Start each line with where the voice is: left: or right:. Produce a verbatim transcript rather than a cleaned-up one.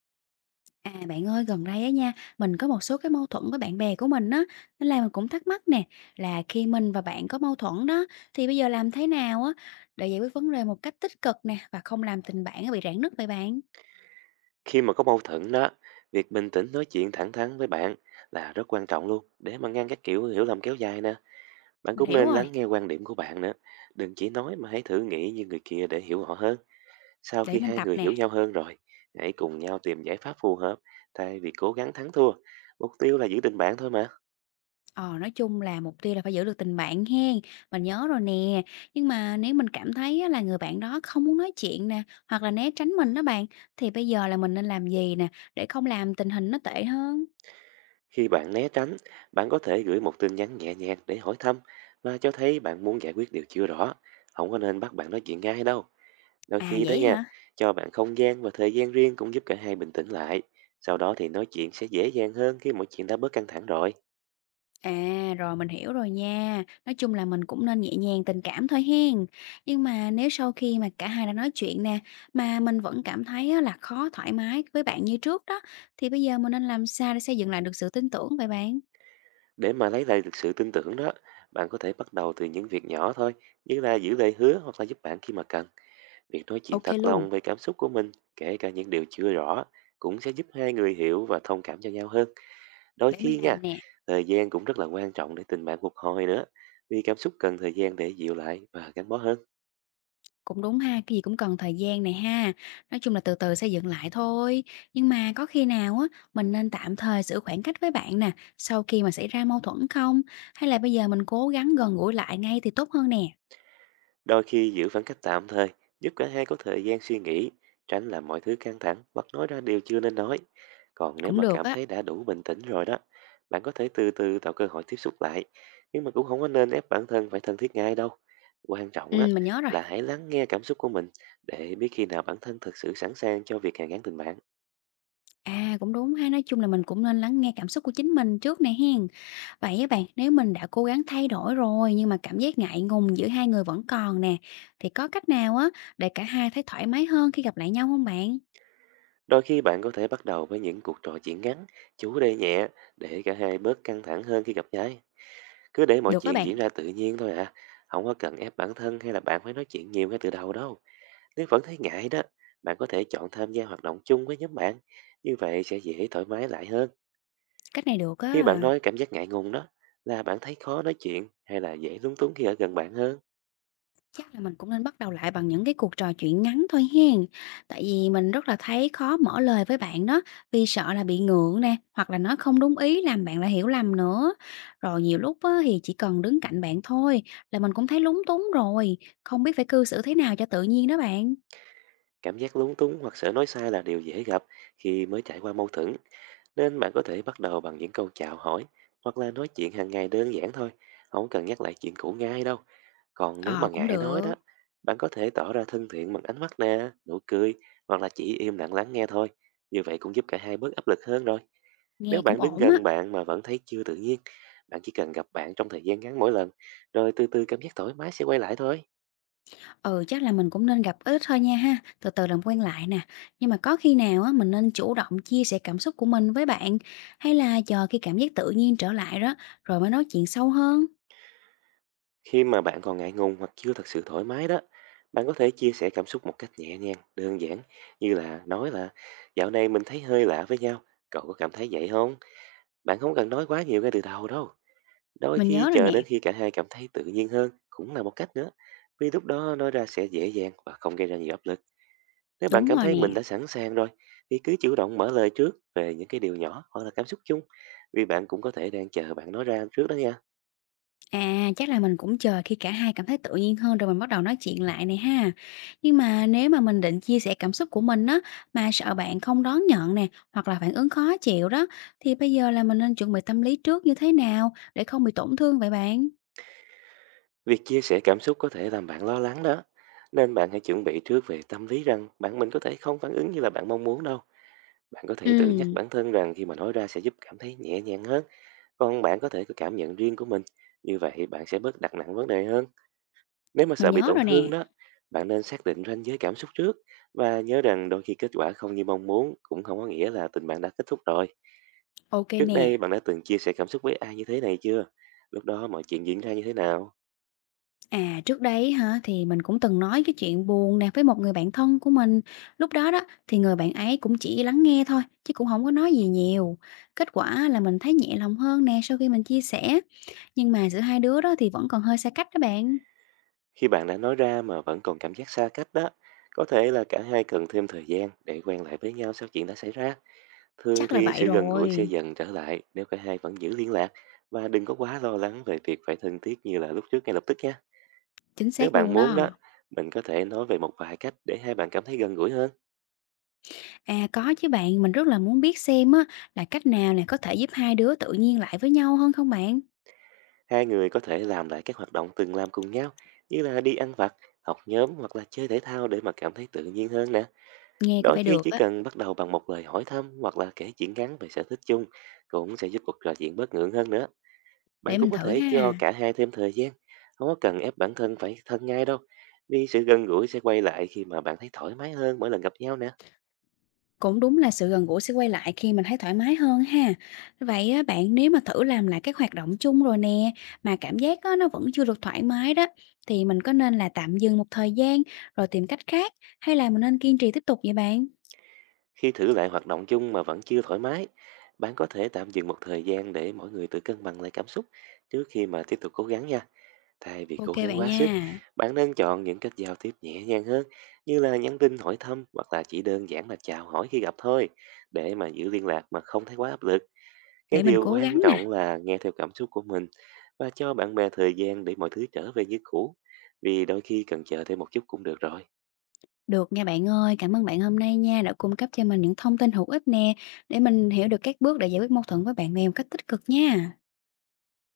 left: À bạn ơi, gần đây á nha, mình có một số cái mâu thuẫn với bạn bè của mình á, nên là mình cũng thắc mắc nè, là khi mình và bạn có mâu thuẫn đó, thì bây giờ làm thế nào á để giải quyết vấn đề một cách tích cực nè và không làm tình bạn nó bị rạn nứt vậy bạn?
right: Khi mà có mâu thuẫn đó, việc bình tĩnh nói chuyện thẳng thắn với bạn là rất quan trọng luôn, để mà ngăn các kiểu hiểu lầm kéo dài nè. Bạn
left: Mình
right: cũng
left: hiểu
right: nên
left: rồi,
right: lắng nghe quan điểm của bạn nữa, đừng chỉ nói mà hãy thử nghĩ như người kia để hiểu họ hơn. Sau
left: để
right: khi
left: mình
right: hai
left: tập
right: người
left: nè.
right: hiểu nhau hơn rồi, hãy cùng nhau tìm giải pháp phù hợp, thay vì cố gắng thắng thua. Mục tiêu là giữ tình bạn thôi mà.
left: Ờ, nói chung là mục tiêu là phải giữ được tình bạn hen, mình nhớ rồi nè. Nhưng mà nếu mình cảm thấy á, là người bạn đó không muốn nói chuyện nè, hoặc là né tránh mình đó bạn, thì bây giờ là mình nên làm gì nè để không làm tình hình nó tệ hơn?
right: Khi bạn né tránh, bạn có thể gửi một tin nhắn nhẹ nhàng để hỏi thăm và cho thấy bạn muốn giải quyết điều chưa rõ. Không có nên bắt bạn nói chuyện ngay đâu. Đôi
left: À
right: khi đó
left: vậy
right: nha,
left: hả?
right: cho bạn không gian và thời gian riêng cũng giúp cả hai bình tĩnh lại. Sau đó thì nói chuyện sẽ dễ dàng hơn khi mọi chuyện đã bớt căng thẳng rồi.
left: À, rồi mình hiểu rồi nha. Nói chung là mình cũng nên nhẹ nhàng tình cảm thôi hen. Nhưng mà nếu sau khi mà cả hai đã nói chuyện nè, mà mình vẫn cảm thấy á là khó thoải mái với bạn như trước đó, thì bây giờ mình nên làm sao để xây dựng lại được sự tin tưởng vậy bạn?
right: Để mà lấy lại được sự tin tưởng đó, bạn có thể bắt đầu từ những việc nhỏ thôi, như là giữ lời hứa hoặc là giúp bạn khi mà cần. Việc nói chuyện
left: Ok
right: thật
left: luôn,
right: lòng về cảm xúc của mình, kể cả những điều chưa rõ, cũng sẽ giúp hai người hiểu và thông cảm cho nhau hơn. Đôi
left: để mình
right: khi nha,
left: làm nè.
right: thời gian cũng rất là quan trọng để tình bạn phục hồi nữa, vì cảm xúc cần thời gian để dịu lại và gắn bó hơn.
left: Cũng đúng ha, cái gì cũng cần thời gian này ha. Nói chung là từ từ xây dựng lại thôi. Nhưng mà có khi nào á, mình nên tạm thời giữ khoảng cách với bạn nè, sau khi mà xảy ra mâu thuẫn không? Hay là bây giờ mình cố gắng gần gũi lại ngay thì tốt hơn nè?
right: Đôi khi giữ khoảng cách tạm thời giúp cả hai có thời gian suy nghĩ, tránh làm mọi thứ căng thẳng hoặc nói ra điều chưa nên nói. Còn nếu
left: Cũng
right: mà
left: được
right: cảm
left: á.
right: thấy đã đủ bình tĩnh rồi đó, bạn có thể từ từ tạo cơ hội tiếp xúc lại, nhưng mà cũng không có nên ép bản thân phải thân thiết ngay đâu. Quan trọng á
left: Ừm, mình nhớ rồi.
right: là hãy lắng nghe cảm xúc của mình, để biết khi nào bản thân thực sự sẵn sàng cho việc hàn gắn tình bạn.
left: À, cũng đúng ha, nói chung là mình cũng nên lắng nghe cảm xúc của chính mình trước nè hen. Vậy các bạn, nếu mình đã cố gắng thay đổi rồi nhưng mà cảm giác ngại ngùng giữa hai người vẫn còn nè, thì có cách nào á để cả hai thấy thoải mái hơn khi gặp lại nhau không bạn?
right: Đôi khi bạn có thể bắt đầu với những cuộc trò chuyện ngắn, chủ đề nhẹ, để cả hai bớt căng thẳng hơn khi gặp nhau. Cứ để mọi
left: Được các
right: chuyện
left: bạn,
right: diễn ra tự nhiên thôi à. Không có cần ép bản thân hay là bạn phải nói chuyện nhiều ngay từ đầu đâu. Nếu vẫn thấy ngại đó, bạn có thể chọn tham gia hoạt động chung với nhóm bạn. Như vậy sẽ dễ thoải mái lại hơn.
left: cách này được
right: Khi
left: á.
right: bạn nói cảm giác ngại ngùng đó, là bạn thấy khó nói chuyện hay là dễ lúng túng khi ở gần bạn hơn.
left: Chắc là mình cũng nên bắt đầu lại bằng những cái cuộc trò chuyện ngắn thôi hen. Tại vì mình rất là thấy khó mở lời với bạn đó, vì sợ là bị ngượng nè, hoặc là nói không đúng ý làm bạn lại hiểu lầm nữa. Rồi nhiều lúc á, thì chỉ cần đứng cạnh bạn thôi là mình cũng thấy lúng túng rồi, không biết phải cư xử thế nào cho tự nhiên đó bạn.
right: Cảm giác lúng túng hoặc sợ nói sai là điều dễ gặp khi mới trải qua mâu thuẫn, nên bạn có thể bắt đầu bằng những câu chào hỏi hoặc là nói chuyện hàng ngày đơn giản thôi, không cần nhắc lại chuyện cũ ngay đâu. Còn nếu mà
left: Ờ cũng
right: ngại nói
left: được,
right: đó, bạn có thể tỏ ra thân thiện bằng ánh mắt nè, nụ cười, hoặc là chỉ im lặng lắng nghe thôi. Như vậy cũng giúp cả hai bớt áp lực hơn rồi. Nếu
left: nghe cũng
right: bạn đứng
left: ổn á.
right: gần bạn mà vẫn thấy chưa tự nhiên, bạn chỉ cần gặp bạn trong thời gian ngắn mỗi lần, rồi từ từ cảm giác thoải mái sẽ quay lại thôi.
left: Ừ, chắc là mình cũng nên gặp ít thôi nha ha, từ từ làm quen lại nè. Nhưng mà có khi nào á mình nên chủ động chia sẻ cảm xúc của mình với bạn hay là chờ khi cảm giác tự nhiên trở lại đó rồi mới nói chuyện sâu hơn?
right: Khi mà bạn còn ngại ngùng hoặc chưa thật sự thoải mái đó, bạn có thể chia sẻ cảm xúc một cách nhẹ nhàng, đơn giản, như là nói là dạo này mình thấy hơi lạ với nhau, cậu có cảm thấy vậy không? Bạn không cần nói quá nhiều ngay từ đầu đâu. Đôi
left: Mình
right: khi
left: nhớ rồi
right: chờ đến
left: nè,
right: khi cả hai cảm thấy tự nhiên hơn cũng là một cách nữa. Vì lúc đó nói ra sẽ dễ dàng và không gây ra nhiều áp lực. Nếu bạn
left: đúng
right: cảm
left: rồi
right: thấy mình đã
left: nè.
right: sẵn sàng rồi thì cứ chủ động mở lời trước về những cái điều nhỏ hoặc là cảm xúc chung. Vì bạn cũng có thể đang chờ bạn nói ra trước đó nha.
left: À, chắc là mình cũng chờ khi cả hai cảm thấy tự nhiên hơn rồi mình bắt đầu nói chuyện lại này ha. Nhưng mà nếu mà mình định chia sẻ cảm xúc của mình á mà sợ bạn không đón nhận nè hoặc là phản ứng khó chịu đó thì bây giờ là mình nên chuẩn bị tâm lý trước như thế nào để không bị tổn thương vậy bạn?
right: Việc chia sẻ cảm xúc có thể làm bạn lo lắng đó. Nên bạn hãy chuẩn bị trước về tâm lý, rằng bạn mình có thể không phản ứng như là bạn mong muốn đâu. Bạn có
left: Ừ.
right: thể tự nhắc bản thân rằng khi mà nói ra sẽ giúp cảm thấy nhẹ nhàng hơn. Còn bạn có thể có cảm nhận riêng của mình. Như vậy bạn sẽ bớt đặt nặng vấn đề hơn. Nếu mà
left: Mình
right: sợ bị
left: nhớ
right: tổn
left: rồi
right: thương
left: nè,
right: đó, bạn nên xác định ranh giới cảm xúc trước. Và nhớ rằng đôi khi kết quả không như mong muốn cũng không có nghĩa là tình bạn đã kết thúc rồi.
left: ok
right: Trước
left: nè.
right: đây bạn đã từng chia sẻ cảm xúc với ai như thế này chưa? Lúc đó mọi chuyện diễn ra như thế nào?
left: À, trước đấy hả, thì mình cũng từng nói cái chuyện buồn nè với một người bạn thân của mình. Lúc đó đó, thì người bạn ấy cũng chỉ lắng nghe thôi, chứ cũng không có nói gì nhiều. Kết quả là mình thấy nhẹ lòng hơn nè sau khi mình chia sẻ, nhưng mà giữa hai đứa đó thì vẫn còn hơi xa cách đó bạn.
right: Khi bạn đã nói ra mà vẫn còn cảm giác xa cách đó, có thể là cả hai cần thêm thời gian để quen lại với nhau sau chuyện đã xảy ra. Thường
left: Chắc là
right: thì
left: vậy
right: sự gần gũi sẽ
left: rồi,
right: dần trở lại nếu cả hai vẫn giữ liên lạc, và đừng có quá lo lắng về việc phải thân thiết như là lúc trước ngay lập tức nha.
left: chính
right: Nếu
left: xác
right: bạn
left: luôn
right: muốn
left: đó.
right: đó, mình có thể nói về một vài cách để hai bạn cảm thấy gần gũi hơn.
left: À, có chứ bạn, mình rất là muốn biết xem á, là cách nào nè có thể giúp hai đứa tự nhiên lại với nhau hơn không bạn?
right: Hai người có thể làm lại các hoạt động từng làm cùng nhau, như là đi ăn vặt, học nhóm hoặc là chơi thể thao, để mà cảm thấy tự nhiên hơn nè.
left: Nghe có
right: Đôi
left: vẻ
right: khi
left: được
right: chỉ
left: á,
right: cần bắt đầu bằng một lời hỏi thăm hoặc là kể chuyện ngắn về sở thích chung cũng sẽ giúp cuộc trò chuyện bớt ngượng hơn nữa. Bạn
left: để
right: cũng
left: mình
right: có
left: thử
right: thể cho
left: ha.
right: cả hai thêm thời gian, không có cần ép bản thân phải thân ngay đâu. Vì sự gần gũi sẽ quay lại khi mà bạn thấy thoải mái hơn mỗi lần gặp nhau nè.
left: Cũng đúng là sự gần gũi sẽ quay lại khi mình thấy thoải mái hơn ha. Vậy á, bạn nếu mà thử làm lại các hoạt động chung rồi nè, mà cảm giác á, nó vẫn chưa được thoải mái đó, thì mình có nên là tạm dừng một thời gian rồi tìm cách khác, hay là mình nên kiên trì tiếp tục vậy bạn?
right: Khi thử lại hoạt động chung mà vẫn chưa thoải mái, bạn có thể tạm dừng một thời gian để mỗi người tự cân bằng lại cảm xúc, trước khi mà tiếp tục cố gắng nha. Thay vì cố
left: Ok
right: gắng
left: bạn
right: quá sức,
left: nha,
right: bạn nên chọn những cách giao tiếp nhẹ nhàng hơn, như là nhắn tin hỏi thăm hoặc là chỉ đơn giản là chào hỏi khi gặp thôi, để mà giữ liên lạc mà không thấy quá áp lực. Cái
left: để mình
right: điều
left: cố
right: quan
left: gắng nè.
right: trọng là nghe theo cảm xúc của mình và cho bạn bè thời gian để mọi thứ trở về như cũ, vì đôi khi cần chờ thêm một chút cũng được rồi.
left: Được nha bạn ơi, cảm ơn bạn hôm nay nha đã cung cấp cho mình những thông tin hữu ích nè, để mình hiểu được các bước để giải quyết mâu thuẫn với bạn bè một cách tích cực nha.